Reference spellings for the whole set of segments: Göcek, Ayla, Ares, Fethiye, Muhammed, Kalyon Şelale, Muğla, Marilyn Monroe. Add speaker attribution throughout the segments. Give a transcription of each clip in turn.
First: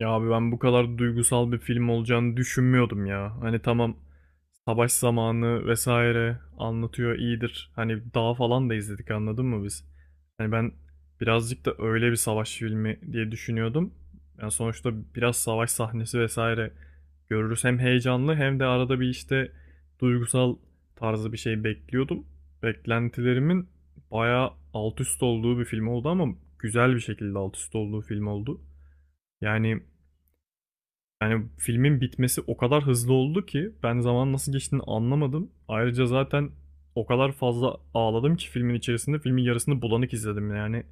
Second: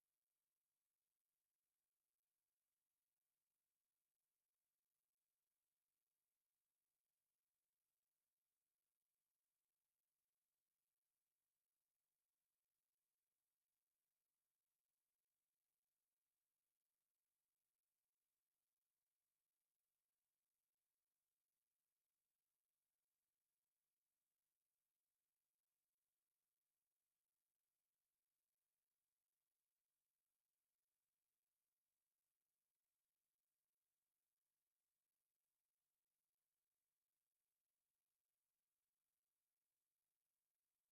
Speaker 1: Ya abi, ben bu kadar duygusal bir film olacağını düşünmüyordum ya. Hani tamam, savaş zamanı vesaire anlatıyor, iyidir. Hani dağ falan da izledik, anladın mı biz? Hani ben birazcık da öyle bir savaş filmi diye düşünüyordum. Yani sonuçta biraz savaş sahnesi vesaire görürüz. Hem heyecanlı hem de arada bir işte duygusal tarzı bir şey bekliyordum. Beklentilerimin bayağı alt üst olduğu bir film oldu, ama güzel bir şekilde alt üst olduğu film oldu. Yani yani filmin bitmesi o kadar hızlı oldu ki ben zaman nasıl geçtiğini anlamadım. Ayrıca zaten o kadar fazla ağladım ki filmin içerisinde filmin yarısını bulanık izledim yani.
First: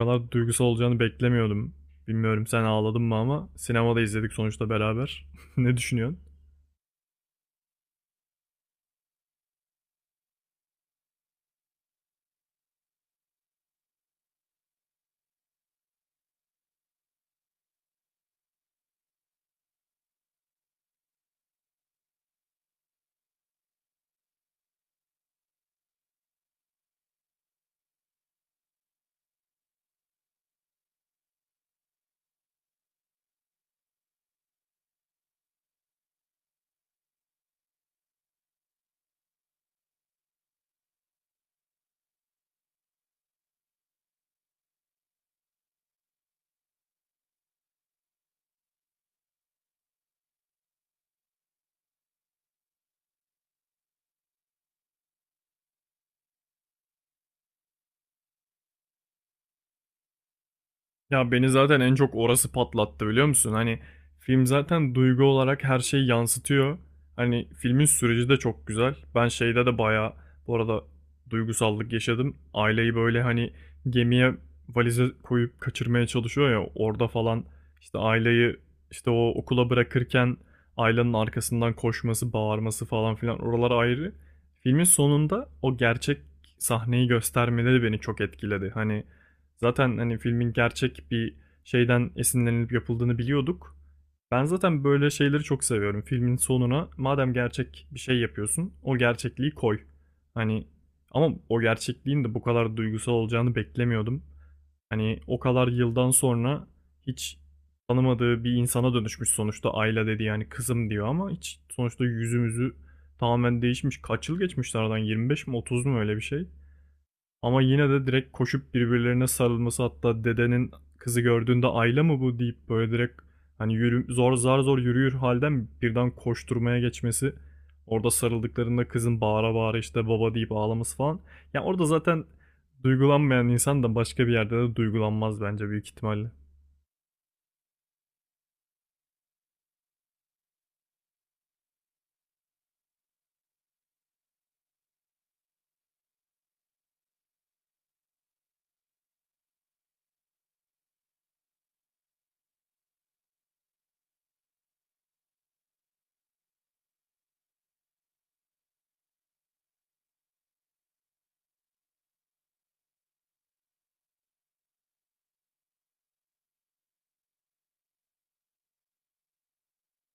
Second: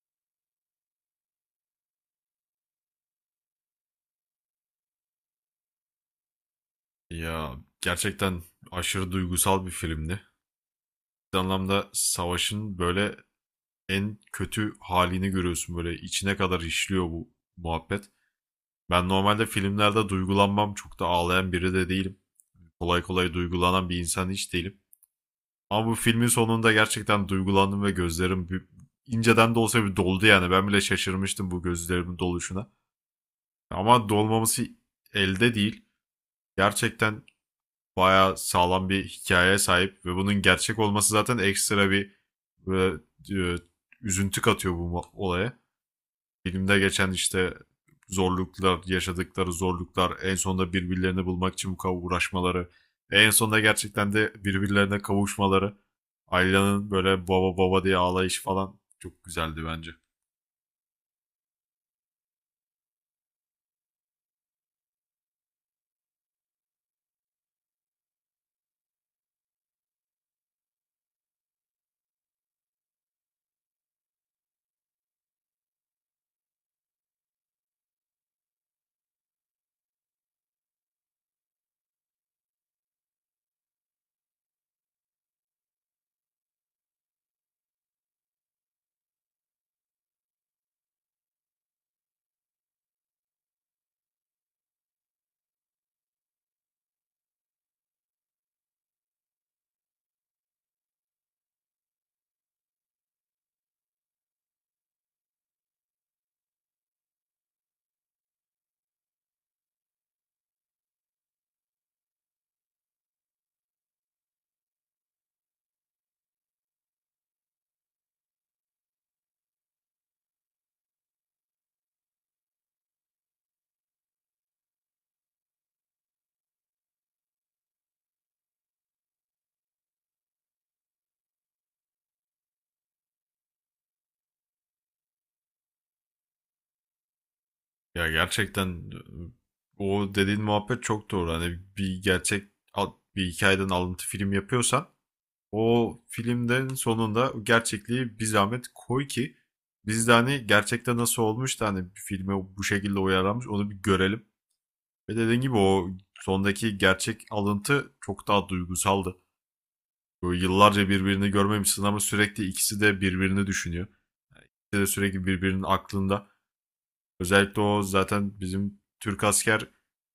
Speaker 1: O kadar duygusal olacağını beklemiyordum. Bilmiyorum sen ağladın mı, ama sinemada izledik sonuçta beraber. Ne düşünüyorsun?
Speaker 2: Ya gerçekten aşırı duygusal bir filmdi. Bir anlamda savaşın böyle en kötü halini görüyorsun, böyle içine kadar işliyor bu muhabbet. Ben normalde filmlerde duygulanmam, çok da ağlayan biri de değilim. Kolay kolay duygulanan bir insan hiç değilim. Ama bu filmin sonunda gerçekten duygulandım ve gözlerim inceden de olsa bir doldu yani. Ben bile şaşırmıştım bu gözlerimin doluşuna. Ama dolmaması elde değil. Gerçekten bayağı sağlam bir hikayeye sahip ve bunun gerçek olması zaten ekstra bir böyle, e, üzüntü katıyor bu olaya. Filmde geçen işte zorluklar, yaşadıkları zorluklar, en sonunda birbirlerini bulmak için bu kadar uğraşmaları, en sonunda gerçekten de birbirlerine kavuşmaları, Ayla'nın böyle baba baba diye ağlayışı falan çok güzeldi bence.
Speaker 1: Ya beni zaten en çok orası patlattı, biliyor musun? Hani film zaten duygu olarak her şeyi yansıtıyor. Hani filmin süreci de çok güzel. Ben şeyde de bayağı, bu arada, duygusallık yaşadım. Aileyi böyle hani gemiye valize koyup kaçırmaya çalışıyor ya, orada falan işte aileyi, işte o okula bırakırken ailenin arkasından koşması, bağırması falan filan, oralar ayrı. Filmin sonunda o gerçek sahneyi göstermeleri beni çok etkiledi, hani. Zaten hani filmin gerçek bir şeyden esinlenilip yapıldığını biliyorduk. Ben zaten böyle şeyleri çok seviyorum. Filmin sonuna madem gerçek bir şey yapıyorsun, o gerçekliği koy. Hani ama o gerçekliğin de bu kadar duygusal olacağını beklemiyordum. Hani o kadar yıldan sonra hiç tanımadığı bir insana dönüşmüş sonuçta. Ayla dedi, yani kızım diyor, ama hiç, sonuçta yüzümüzü tamamen değişmiş. Kaç yıl geçmiş aradan, 25 mi 30 mu, öyle bir şey? Ama yine de direkt koşup birbirlerine sarılması, hatta dedenin kızı gördüğünde Ayla mı bu deyip böyle direkt, hani yürü, zar zor yürüyür halden birden koşturmaya geçmesi. Orada sarıldıklarında kızın bağıra bağıra işte baba deyip ağlaması falan. Yani orada zaten duygulanmayan insan da başka bir yerde de duygulanmaz bence, büyük ihtimalle.
Speaker 2: Ya gerçekten o dediğin muhabbet çok doğru. Hani bir gerçek bir hikayeden alıntı film yapıyorsan, o filmden sonunda gerçekliği bir zahmet koy ki biz de hani gerçekte nasıl olmuş da hani bir filme bu şekilde uyarlanmış onu bir görelim. Ve dediğim gibi o sondaki gerçek alıntı çok daha duygusaldı. Böyle yıllarca birbirini görmemişsin ama sürekli ikisi de birbirini düşünüyor. İkisi de sürekli birbirinin aklında. Özellikle o zaten bizim Türk asker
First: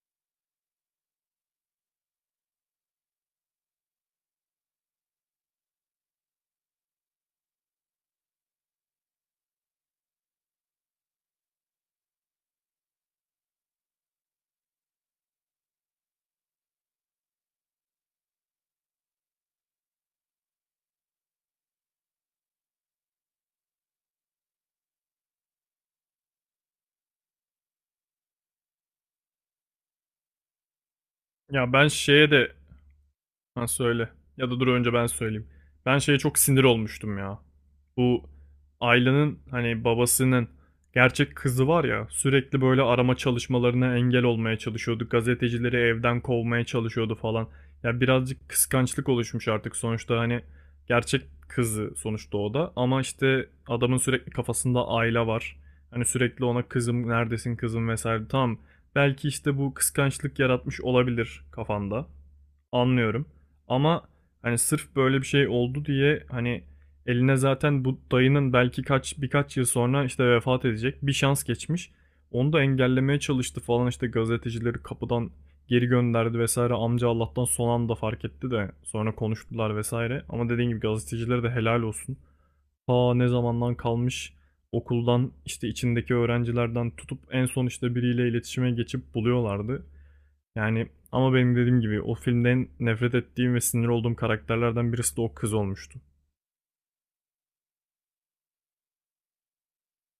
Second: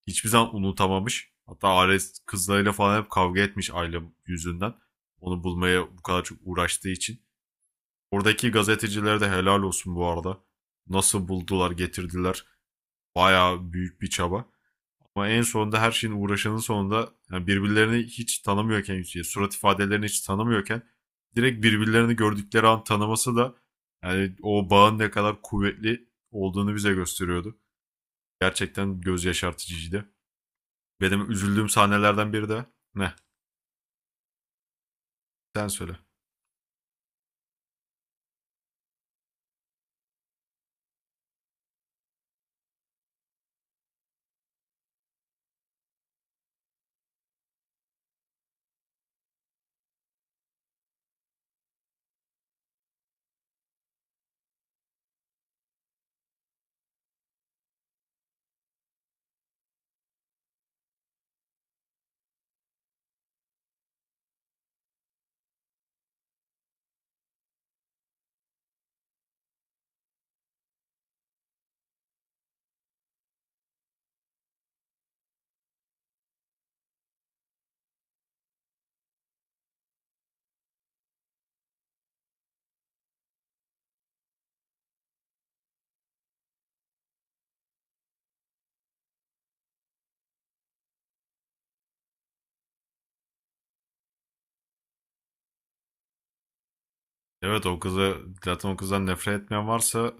Speaker 2: hiçbir zaman unutamamış. Hatta Ares kızlarıyla falan hep kavga etmiş aile yüzünden. Onu bulmaya bu kadar çok uğraştığı için. Oradaki gazetecilere de helal olsun bu arada. Nasıl buldular, getirdiler. Bayağı büyük bir çaba. Ama en sonunda her şeyin uğraşanın sonunda, yani birbirlerini hiç tanımıyorken, surat ifadelerini hiç tanımıyorken direkt birbirlerini gördükleri an tanıması da yani o bağın ne kadar kuvvetli olduğunu bize gösteriyordu. Gerçekten göz yaşartıcıydı. Benim üzüldüğüm
Speaker 1: Ya ben şeye
Speaker 2: sahnelerden biri
Speaker 1: de...
Speaker 2: de ne?
Speaker 1: Ha, söyle. Ya da dur, önce ben söyleyeyim.
Speaker 2: Sen söyle.
Speaker 1: Ben şeye çok sinir olmuştum ya. Bu Ayla'nın hani babasının gerçek kızı var ya, sürekli böyle arama çalışmalarına engel olmaya çalışıyordu. Gazetecileri evden kovmaya çalışıyordu falan. Ya birazcık kıskançlık oluşmuş artık sonuçta, hani gerçek kızı sonuçta o da. Ama işte adamın sürekli kafasında Ayla var. Hani sürekli ona kızım neredesin, kızım vesaire. Tamam, belki işte bu kıskançlık yaratmış olabilir kafanda. Anlıyorum. Ama hani sırf böyle bir şey oldu diye, hani eline zaten bu dayının belki birkaç yıl sonra işte vefat edecek bir şans geçmiş. Onu da engellemeye çalıştı falan, işte gazetecileri kapıdan geri gönderdi vesaire. Amca Allah'tan son anda fark etti de sonra konuştular vesaire. Ama dediğim gibi gazetecilere de helal olsun. Ta ne zamandan kalmış okuldan, işte içindeki öğrencilerden tutup en son işte biriyle iletişime geçip buluyorlardı. Yani ama benim dediğim gibi, o filmden nefret ettiğim ve sinir olduğum karakterlerden birisi de o kız olmuştu.
Speaker 2: Evet, o kızı, zaten o kızdan nefret etmeyen varsa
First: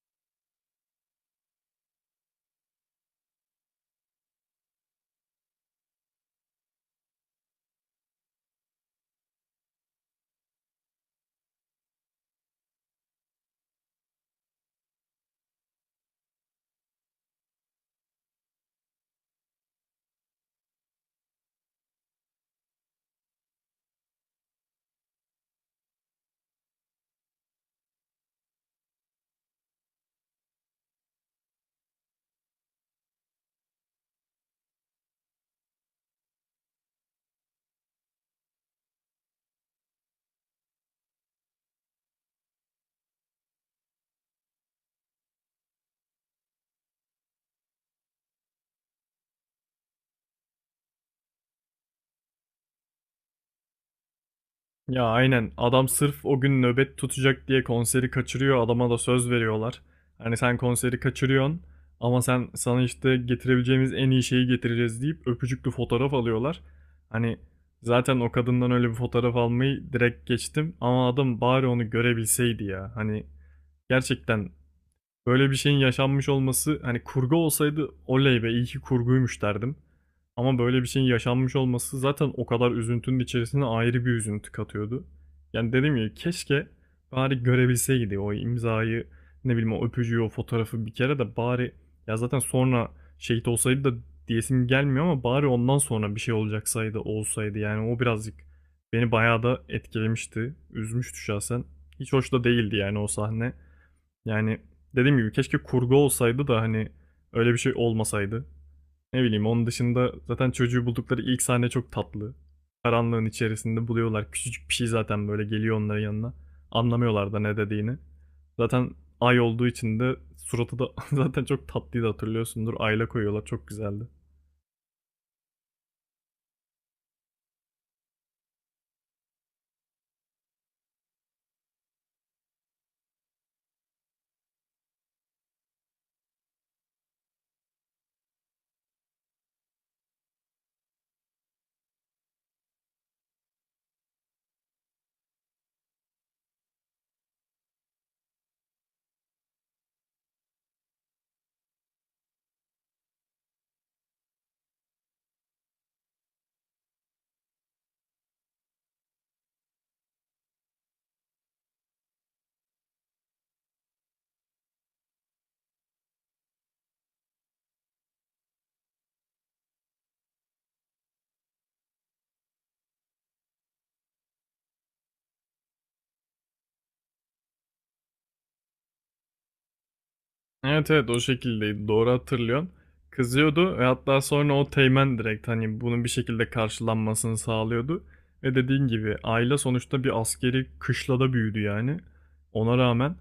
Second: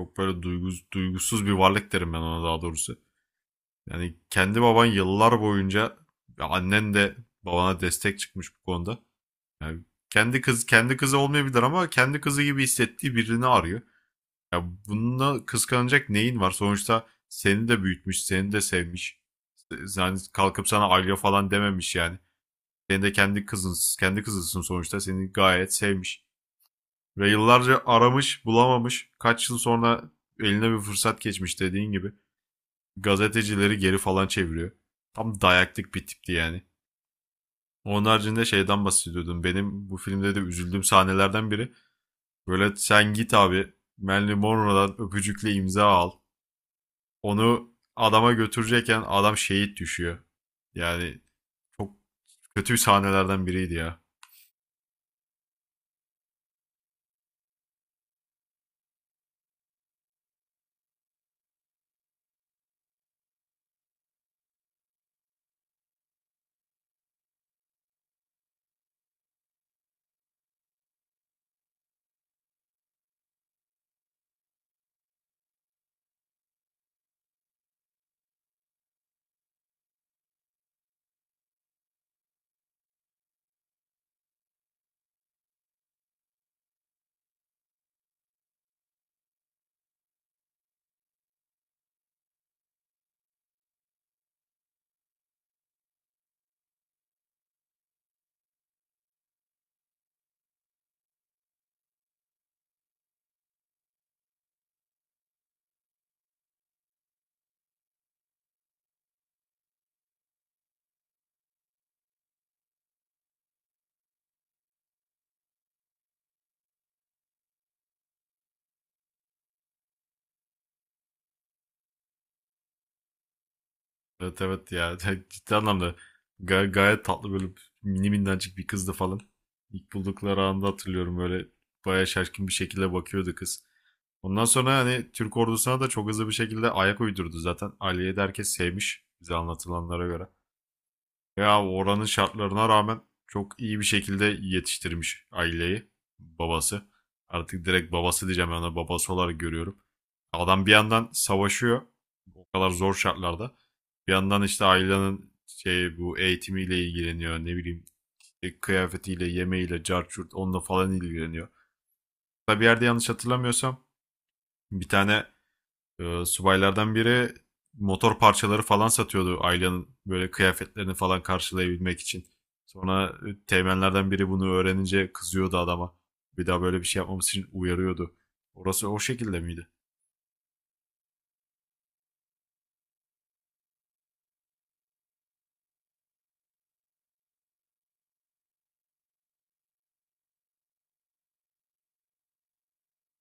Speaker 2: çok böyle duygusuz bir varlık derim ben ona, daha doğrusu. Yani kendi baban yıllar boyunca ve annen de babana destek çıkmış bu konuda. Yani kendi kızı olmayabilir ama kendi kızı gibi hissettiği birini arıyor. Ya bununla kıskanacak neyin var? Sonuçta seni de büyütmüş, seni de sevmiş. Yani kalkıp sana Alya falan dememiş yani. Senin de kendi kızın, kendi kızısın sonuçta. Seni gayet sevmiş. Ve yıllarca aramış, bulamamış. Kaç yıl sonra eline bir fırsat geçmiş dediğin gibi. Gazetecileri geri falan çeviriyor. Tam dayaklık bir tipti yani. Onun haricinde şeyden bahsediyordum. Benim bu filmde de üzüldüğüm sahnelerden biri. Böyle sen git abi, Marilyn Monroe'dan öpücükle imza al. Onu adama götürecekken adam şehit düşüyor. Yani çok kötü sahnelerden biriydi ya.
Speaker 1: Ya aynen, adam sırf o gün nöbet tutacak diye konseri kaçırıyor, adama da söz veriyorlar. Hani sen konseri kaçırıyorsun, ama sana işte getirebileceğimiz en iyi şeyi getireceğiz deyip öpücüklü fotoğraf alıyorlar. Hani zaten o kadından öyle bir fotoğraf almayı direkt geçtim, ama adam bari onu görebilseydi ya. Hani gerçekten, böyle bir şeyin yaşanmış olması, hani kurgu olsaydı oley be, iyi ki kurguymuş derdim. Ama böyle bir şeyin yaşanmış olması, zaten o kadar üzüntünün içerisine ayrı bir üzüntü katıyordu. Yani dedim ya, keşke bari görebilseydi o imzayı, ne bileyim, o öpücüğü, o fotoğrafı bir kere de bari, ya zaten sonra şehit olsaydı da diyesim gelmiyor ama bari ondan sonra bir şey olsaydı yani. O birazcık beni bayağı da etkilemişti. Üzmüştü şahsen. Hiç hoş da değildi yani o sahne. Yani dediğim gibi keşke kurgu olsaydı da hani öyle bir şey olmasaydı. Ne bileyim, onun dışında zaten çocuğu buldukları ilk sahne çok tatlı. Karanlığın içerisinde buluyorlar. Küçücük bir şey zaten böyle geliyor onların yanına. Anlamıyorlar da ne dediğini. Zaten ay olduğu için de suratı da zaten çok tatlıydı, hatırlıyorsundur. Ayla koyuyorlar, çok güzeldi.
Speaker 2: Evet, evet ya, ciddi anlamda gayet tatlı, böyle mini minnacık bir kızdı falan. İlk buldukları anda hatırlıyorum, böyle bayağı şaşkın bir şekilde bakıyordu kız. Ondan sonra hani Türk ordusuna da çok hızlı bir şekilde ayak uydurdu zaten. Aliye'yi de herkes sevmiş bize anlatılanlara göre. Ya oranın şartlarına rağmen çok iyi bir şekilde yetiştirmiş aileyi, babası. Artık direkt babası diyeceğim, ben ona babası olarak görüyorum. Adam bir yandan savaşıyor o kadar zor şartlarda. Bir yandan işte ailenin şey bu eğitimiyle ilgileniyor, ne bileyim işte kıyafetiyle, yemeğiyle, carçurt onunla falan ilgileniyor. Hatta bir yerde yanlış hatırlamıyorsam bir tane subaylardan biri motor parçaları falan satıyordu Ayla'nın böyle kıyafetlerini falan karşılayabilmek için. Sonra teğmenlerden biri bunu öğrenince kızıyordu adama. Bir daha böyle bir şey yapmamız için uyarıyordu. Orası o şekilde miydi?
Speaker 1: Evet evet, o şekildeydi, doğru hatırlıyorsun. Kızıyordu, ve hatta sonra o teğmen direkt hani bunun bir şekilde karşılanmasını sağlıyordu. Ve dediğin gibi aile sonuçta bir askeri kışlada büyüdü yani. Ona rağmen,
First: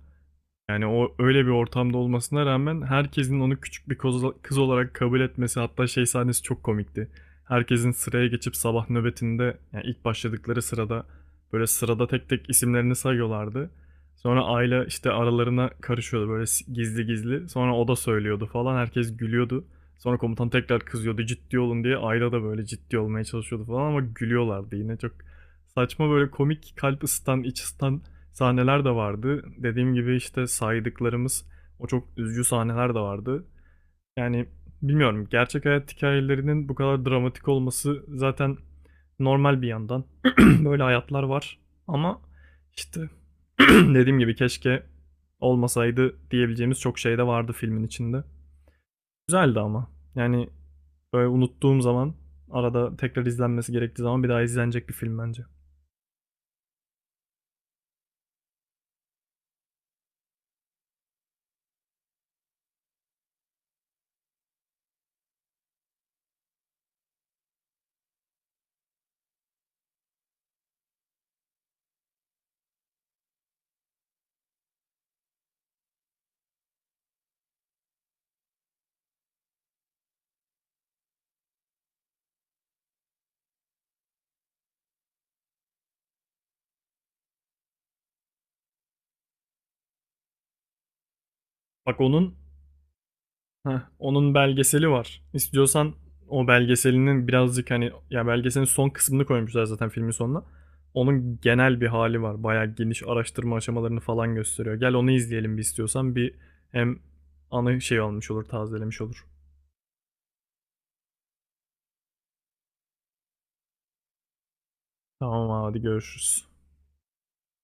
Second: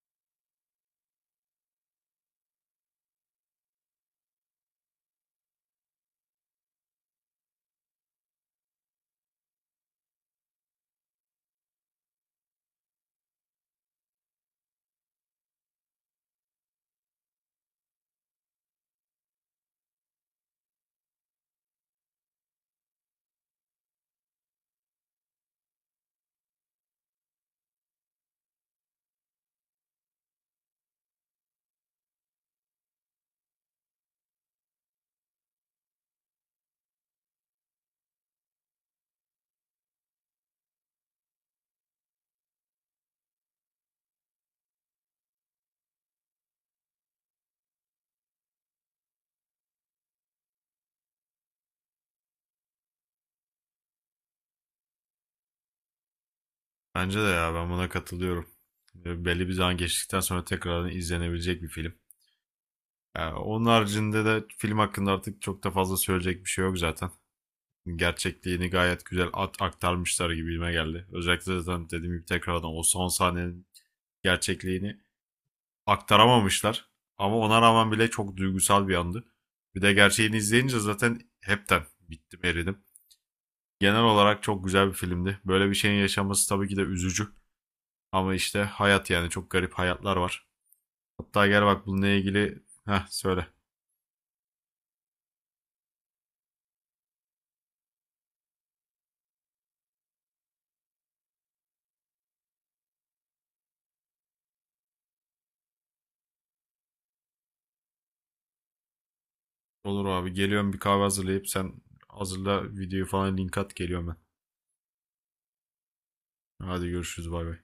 Speaker 1: yani o öyle bir ortamda olmasına rağmen, herkesin onu küçük bir kız olarak kabul etmesi, hatta şey sahnesi çok komikti. Herkesin sıraya geçip sabah nöbetinde yani ilk başladıkları sırada, böyle sırada tek tek isimlerini sayıyorlardı. Sonra Ayla işte aralarına karışıyordu böyle, gizli gizli. Sonra o da söylüyordu falan, herkes gülüyordu. Sonra komutan tekrar kızıyordu ciddi olun diye. Ayla da böyle ciddi olmaya çalışıyordu falan, ama gülüyorlardı yine. Çok saçma, böyle komik, kalp ısıtan, iç ısıtan sahneler de vardı. Dediğim gibi işte saydıklarımız o çok üzücü sahneler de vardı. Yani bilmiyorum, gerçek hayat hikayelerinin bu kadar dramatik olması zaten normal bir yandan. Böyle hayatlar var, ama işte, dediğim gibi keşke olmasaydı diyebileceğimiz çok şey de vardı filmin içinde. Güzeldi ama. Yani böyle unuttuğum zaman, arada tekrar izlenmesi gerektiği zaman bir daha izlenecek bir film bence.
Speaker 2: Bence de ya, ben buna katılıyorum. Belli bir zaman geçtikten sonra tekrardan izlenebilecek bir film. Yani onun haricinde de film hakkında artık çok da fazla söyleyecek bir şey yok zaten. Gerçekliğini gayet güzel at aktarmışlar gibime geldi. Özellikle zaten dediğim gibi tekrardan o son sahnenin gerçekliğini aktaramamışlar. Ama ona rağmen bile çok duygusal bir andı. Bir de gerçeğini izleyince zaten hepten bittim, eridim. Genel olarak çok güzel bir filmdi. Böyle bir şeyin yaşaması tabii ki de üzücü. Ama işte hayat, yani çok garip hayatlar var. Hatta gel bak
Speaker 1: Bak
Speaker 2: bununla
Speaker 1: onun
Speaker 2: ilgili, heh söyle.
Speaker 1: Heh, onun belgeseli var. İstiyorsan, o belgeselinin birazcık hani, ya belgeselin son kısmını koymuşlar zaten filmin sonuna. Onun genel bir hali var. Bayağı geniş araştırma aşamalarını falan gösteriyor. Gel onu izleyelim bir istiyorsan. Bir, hem anı şey olmuş olur, tazelemiş olur.
Speaker 2: Olur abi, geliyorum, bir kahve hazırlayıp, sen hazırla videoyu falan, link at, geliyorum ben.
Speaker 1: Tamam abi, hadi görüşürüz.
Speaker 2: Hadi görüşürüz, bay bay.